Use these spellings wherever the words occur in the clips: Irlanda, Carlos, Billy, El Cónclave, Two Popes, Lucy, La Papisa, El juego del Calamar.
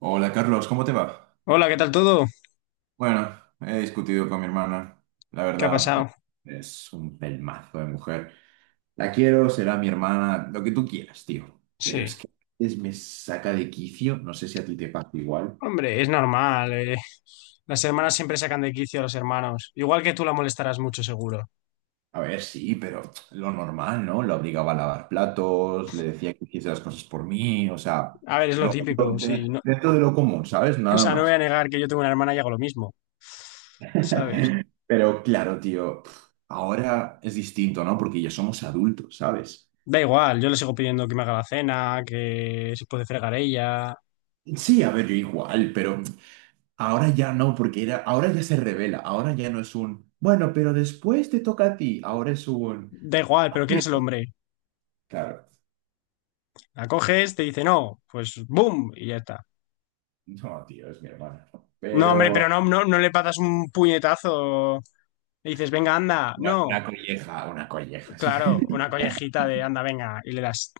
Hola Carlos, ¿cómo te va? Hola, ¿qué tal todo? Bueno, he discutido con mi hermana. La ¿Qué ha verdad, pasado? es un pelmazo de mujer. La quiero, será mi hermana, lo que tú quieras, tío. Pero Sí. es que a veces me saca de quicio, no sé si a ti te pasa igual. Hombre, es normal. Las hermanas siempre sacan de quicio a los hermanos. Igual que tú la molestarás mucho, seguro. A ver, sí, pero lo normal, ¿no? Lo obligaba a lavar platos, le decía que hiciese las cosas por mí, o sea, A ver, es lo lo- típico, lo- sí. No, dentro de lo común, ¿sabes? o Nada sea, no voy a más. negar que yo tengo una hermana y hago lo mismo, ¿sabes? Pero claro, tío, ahora es distinto, ¿no? Porque ya somos adultos, ¿sabes? Da igual, yo le sigo pidiendo que me haga la cena, que se puede fregar ella. Sí, a ver, yo igual, pero ahora ya no, porque era, ahora ya se revela, ahora ya no es un, bueno, pero después te toca a ti, ahora es un, Da igual, "Ah, pero ¿quién es bien". el hombre? Claro, La coges, te dice no, pues ¡boom! Y ya está. no, tío, es mi hermana, No, hombre, pero pero no, no, no le patas un puñetazo. Le dices, venga, anda. una, No. una colleja, una colleja. Claro, una collejita de anda, venga, y le das.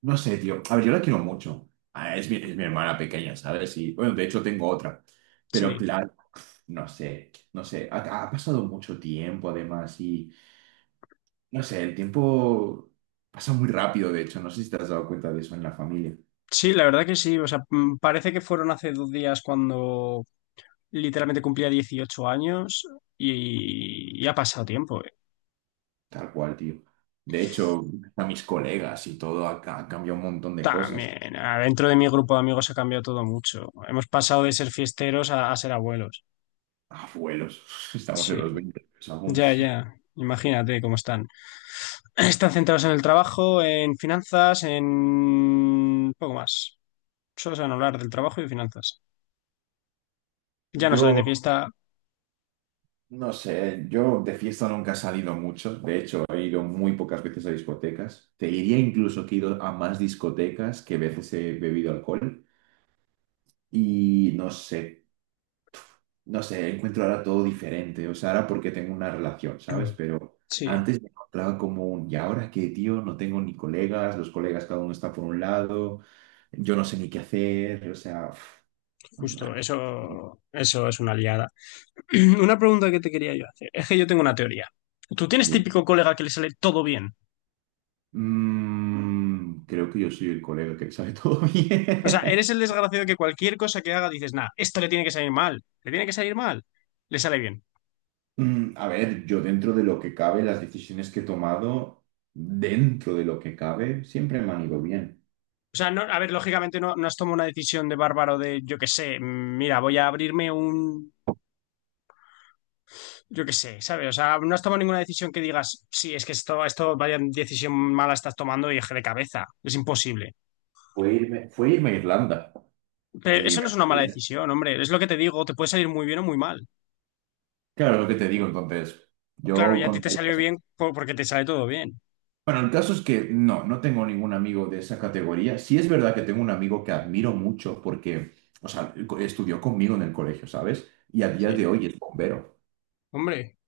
No sé, tío, a ver, yo la quiero mucho. Ah, es mi hermana pequeña, ¿sabes? Y, bueno, de hecho tengo otra, pero Sí, claro, no sé, no sé, ha pasado mucho tiempo además y... No sé, el tiempo pasa muy rápido, de hecho, no sé si te has dado cuenta de eso en la familia, sí, la verdad que sí. O sea, parece que fueron hace 2 días cuando literalmente cumplía 18 años y ha pasado tiempo. Tal cual, tío. De hecho, a mis colegas y todo ha cambiado un montón de cosas. También, ah, dentro de mi grupo de amigos ha cambiado todo mucho. Hemos pasado de ser fiesteros a ser abuelos. Abuelos, estamos en Sí, los 20 años aún, ya, tío. ya. Imagínate cómo están. Están centrados en el trabajo, en finanzas, en poco más. Solo saben hablar del trabajo y de finanzas. Ya no salen de Yo, fiesta. no sé, yo de fiesta nunca he salido mucho, de hecho, he ido muy pocas veces a discotecas. Te diría incluso que he ido a más discotecas que veces he bebido alcohol y no sé. No sé, encuentro ahora todo diferente, o sea, ahora porque tengo una relación, ¿sabes? Pero Sí. antes me encontraba como un, ¿y ahora qué, tío? No tengo ni colegas, los colegas cada uno está por un lado, yo no sé ni qué hacer, o sea, uf, nah, Justo, eso es una liada. Una pregunta que te quería yo hacer. Es que yo tengo una teoría. Tú tienes dime. típico colega que le sale todo bien. Mm, creo que yo soy el colega que sabe todo O sea, bien. eres el desgraciado que cualquier cosa que haga dices, nah, esto le tiene que salir mal, le tiene que salir mal, le sale bien. Mm, a ver, yo dentro de lo que cabe, las decisiones que he tomado, dentro de lo que cabe, siempre me han ido bien. O sea, no, a ver, lógicamente no, no has tomado una decisión de bárbaro de, yo qué sé, mira, voy a abrirme un, yo qué sé, ¿sabes? O sea, no has tomado ninguna decisión que digas, sí, es que esto, vaya decisión mala estás tomando y eje de cabeza. Es imposible. Fue irme a Irlanda Pero y eso me no es una mala fui. decisión, hombre. Es lo que te digo, te puede salir muy bien o muy mal. Claro, lo que te digo entonces, Claro, yo y a ti te contaría salió esa. bien porque te sale todo bien. Bueno, el caso es que no, no tengo ningún amigo de esa categoría. Sí es verdad que tengo un amigo que admiro mucho porque, o sea, estudió conmigo en el colegio, ¿sabes? Y a día de Sí. hoy es bombero. Hombre,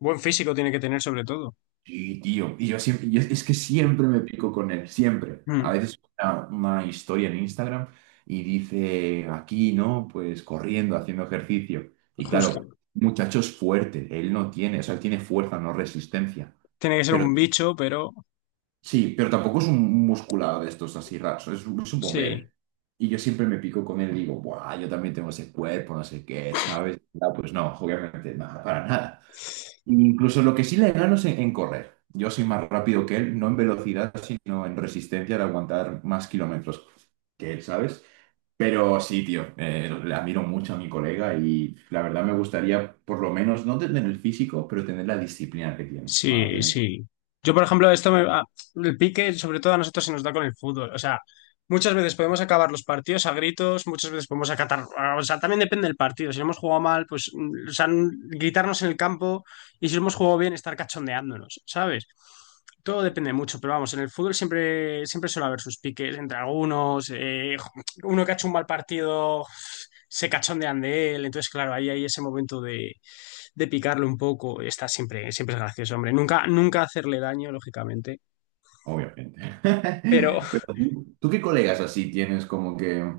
buen físico tiene que tener sobre todo. Sí, tío. Y yo siempre, y es que siempre me pico con él, siempre. A Mm, veces una historia en Instagram y dice, aquí, ¿no? Pues corriendo, haciendo ejercicio. Y justo. claro, muchacho es fuerte, él no tiene, o sea, él tiene fuerza, no resistencia, Tiene que ser pero un bicho, pero sí, pero tampoco es un musculado de estos así raros, es un bombero. sí, Y yo siempre me pico con él y digo, ¡buah! Yo también tengo ese cuerpo, no sé qué, ¿sabes? No, pues no, obviamente, nada, para nada. Incluso lo que sí le gano es en correr. Yo soy más rápido que él, no en velocidad, sino en resistencia de aguantar más kilómetros que él, ¿sabes? Pero sí, tío, le admiro mucho a mi colega y la verdad me gustaría, por lo menos, no tener el físico, pero tener la disciplina que tiene para sí, tener. sí. Yo, por ejemplo, el pique, sobre todo a nosotros se nos da con el fútbol. O sea, muchas veces podemos acabar los partidos a gritos, muchas veces podemos acatar... ah, O sea, también depende del partido. Si hemos jugado mal, pues, o sea, gritarnos en el campo y si hemos jugado bien, estar cachondeándonos, ¿sabes? Todo depende mucho, pero vamos, en el fútbol siempre, siempre suele haber sus piques entre algunos, uno que ha hecho un mal partido se cachondean de él, entonces claro, ahí hay ese momento de picarlo un poco, está siempre, siempre es gracioso, hombre, nunca, nunca hacerle daño, lógicamente, Obviamente. pero, Pero tú, ¿tú qué colegas así tienes como que,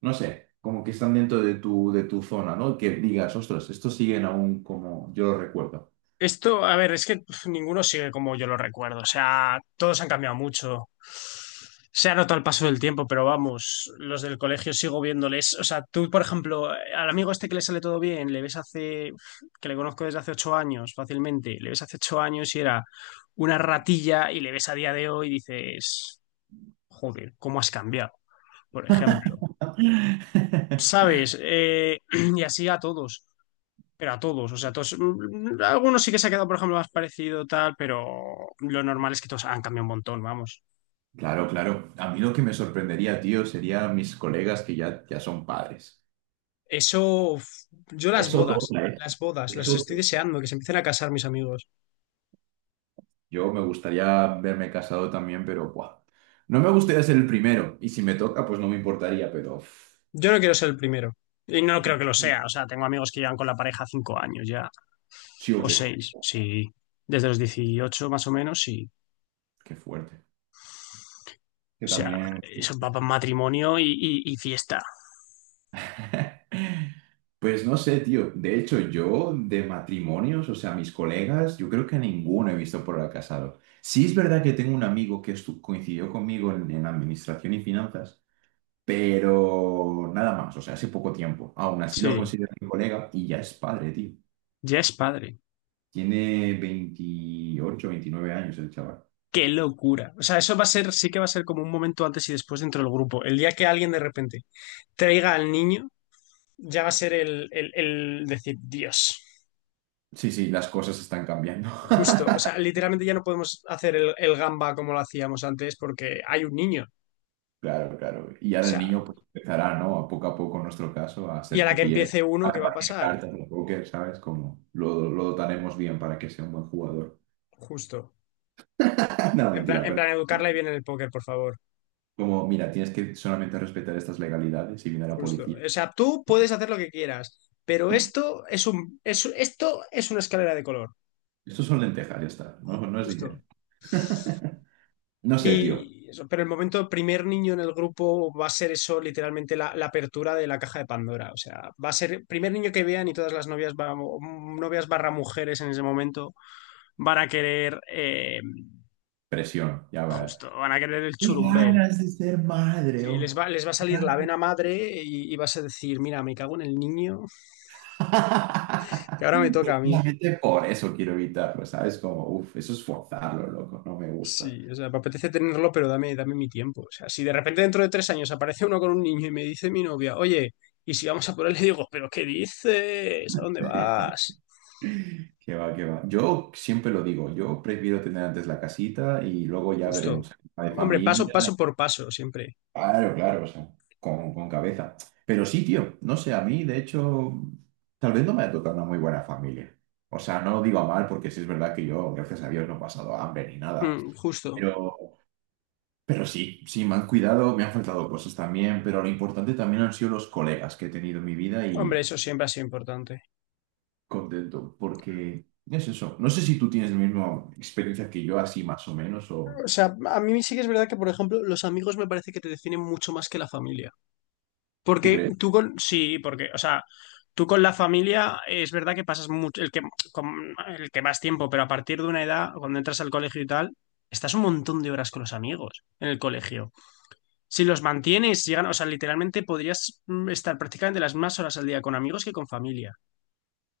no sé, como que están dentro de tu zona, ¿no? Que digas, ostras, estos siguen aún como yo lo recuerdo. esto, a ver, es que ninguno sigue como yo lo recuerdo. O sea, todos han cambiado mucho. Se ha notado el paso del tiempo, pero vamos, los del colegio sigo viéndoles. O sea, tú, por ejemplo, al amigo este que le sale todo bien, le ves hace, que le conozco desde hace 8 años fácilmente, le ves hace 8 años y era una ratilla y le ves a día de hoy y dices, joder, ¿cómo has cambiado? Por ejemplo, ¿sabes? Y así a todos. Pero a todos, o sea, todos, algunos sí que se ha quedado, por ejemplo, más parecido tal, pero lo normal es que todos han cambiado un montón, vamos. Claro, claro. A mí lo que me sorprendería, tío, serían mis colegas que ya, ya son padres. Eso, uf, yo las Eso bodas, toca, ¿eh? las bodas, las Eso estoy toca. deseando, que se empiecen a casar mis amigos. Yo me gustaría verme casado también, pero buah. No me gustaría ser el primero. Y si me toca, pues no me importaría, pero... uf, Yo no quiero ser el primero. Y no creo que lo sea, o sea, tengo amigos que llevan con la pareja 5 años ya, sí o o qué. seis, sí. Desde los 18 más o menos, sí. Qué fuerte. Que O sea, también... eso va para matrimonio y fiesta. Pues no sé, tío. De hecho, yo de matrimonios, o sea, mis colegas, yo creo que a ninguno he visto por ahora casado. Sí es verdad que tengo un amigo que coincidió conmigo en administración y finanzas, pero nada más, o sea, hace poco tiempo. Aún así lo Sí, considero mi colega y ya es padre, tío. ya es padre. Tiene 28, 29 años el chaval. Qué locura. O sea, eso va a ser, sí que va a ser como un momento antes y después dentro del grupo. El día que alguien de repente traiga al niño, ya va a ser el decir, Dios, Sí, sí, las cosas están cambiando. justo. O sea, literalmente ya no podemos hacer el gamba como lo hacíamos antes porque hay un niño. O Claro, claro. Y ahora el sea, niño pues, empezará, ¿no? A poco, en nuestro caso, a y a hacer la que cupié, empiece uno, a ¿qué va a repartir pasar? cartas de póker, ¿sabes? Como lo dotaremos bien para que sea un buen jugador. Justo. No, En plan, mentira, en pero plan, educarla y bien en el póker, por favor. como, mira, tienes que solamente respetar estas legalidades y viene la Justo. policía. O sea, tú puedes hacer lo que quieras, pero esto es una escalera de color. Estos son lentejas, ya está. No, no es dinero. Justo. No sé, tío. Y eso, pero el momento primer niño en el grupo va a ser eso, literalmente la apertura de la caja de Pandora. O sea, va a ser primer niño que vean y todas las novias, novias barra mujeres en ese momento van a querer, Presión, ya va. justo, van a querer el Qué churumbel. ganas de ser madre, Sí, les oh. va, les va a salir la vena madre y vas a decir, mira, me cago en el niño, que ahora me toca a mí. Precisamente por eso quiero evitarlo, ¿sabes? Como, uff, eso es forzarlo, loco, no me gusta. Sí, o sea, me apetece tenerlo, pero dame, dame mi tiempo. O sea, si de repente dentro de 3 años aparece uno con un niño y me dice mi novia, oye, y si vamos a por él, le digo, ¿pero qué dices? ¿A dónde vas? Qué va, qué va. Yo siempre lo digo, yo prefiero tener antes la casita y luego ya Justo. veremos. La de Hombre, paso, familia, paso por paso, siempre. claro, claro, o sea, con cabeza. Pero sí, tío, no sé, a mí, de hecho, tal vez no me ha tocado una muy buena familia. O sea, no lo digo a mal porque sí es verdad que yo, gracias a Dios, no he pasado hambre ni nada. Mm, justo. Pero sí, sí, me han cuidado, me han faltado cosas también, pero lo importante también han sido los colegas que he tenido en mi vida Hombre, y eso siempre ha sido importante. contento, porque es eso. No sé si tú tienes la misma experiencia que yo, así más o menos, o O sea, a mí sí que es verdad que, por ejemplo, los amigos me parece que te definen mucho más que la familia. tú Porque crees. tú con, sí, porque, o sea, tú con la familia es verdad que pasas mucho, el que, el que más tiempo, pero a partir de una edad, cuando entras al colegio y tal, estás un montón de horas con los amigos en el colegio. Si los mantienes, si llegan, o sea, literalmente podrías estar prácticamente las más horas al día con amigos que con familia.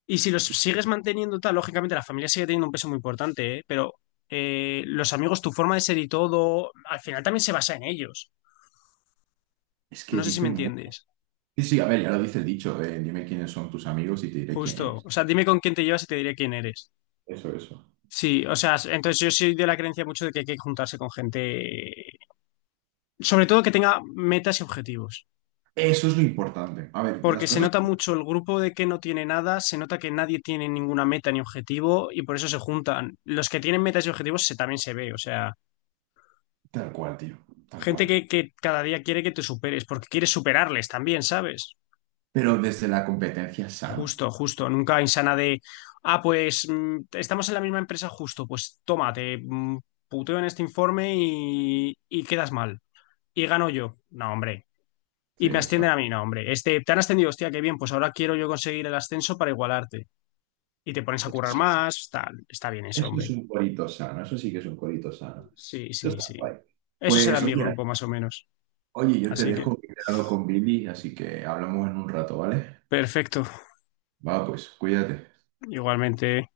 Y si los sigues manteniendo tal, lógicamente la familia sigue teniendo un peso muy importante, ¿eh? Pero los amigos, tu forma de ser y todo, al final también se basa en ellos. Es que No sé si me dicen mucho. entiendes. Sí, sí, a ver, ya lo dice el dicho, dime quiénes son tus amigos y te diré quién Justo. eres. O sea, dime con quién te llevas y te diré quién eres. Eso, eso. Sí, o sea, entonces yo soy de la creencia mucho de que hay que juntarse con gente, sobre todo que tenga metas y objetivos, Eso es lo importante. A ver, porque las se cosas nota mucho el grupo de que no tiene nada, se nota que nadie tiene ninguna meta ni objetivo y por eso se juntan. Los que tienen metas y objetivos también se ve, o sea, tal cual, tío, tal gente cual. que, cada día quiere que te superes, porque quieres superarles también, ¿sabes? Pero desde la competencia sana. Justo, justo, nunca insana de, pues estamos en la misma empresa justo, pues tómate, puteo en este informe y quedas mal. Y gano yo. No, hombre. Sí, Y me eso. ascienden a mí, no, hombre. Este, te han ascendido, hostia, qué bien, pues ahora quiero yo conseguir el ascenso para igualarte. Y te pones a currar más, tal. Está bien eso, Eso es hombre. un corito sano, eso sí que es un corito sano. Sí, Esto sí, está sí. guay. Eso será Pues mi oye, grupo, más o menos. oye, yo te Así que, dejo que he quedado con Billy, así que hablamos en un rato, ¿vale? perfecto. Va, pues, cuídate. Igualmente.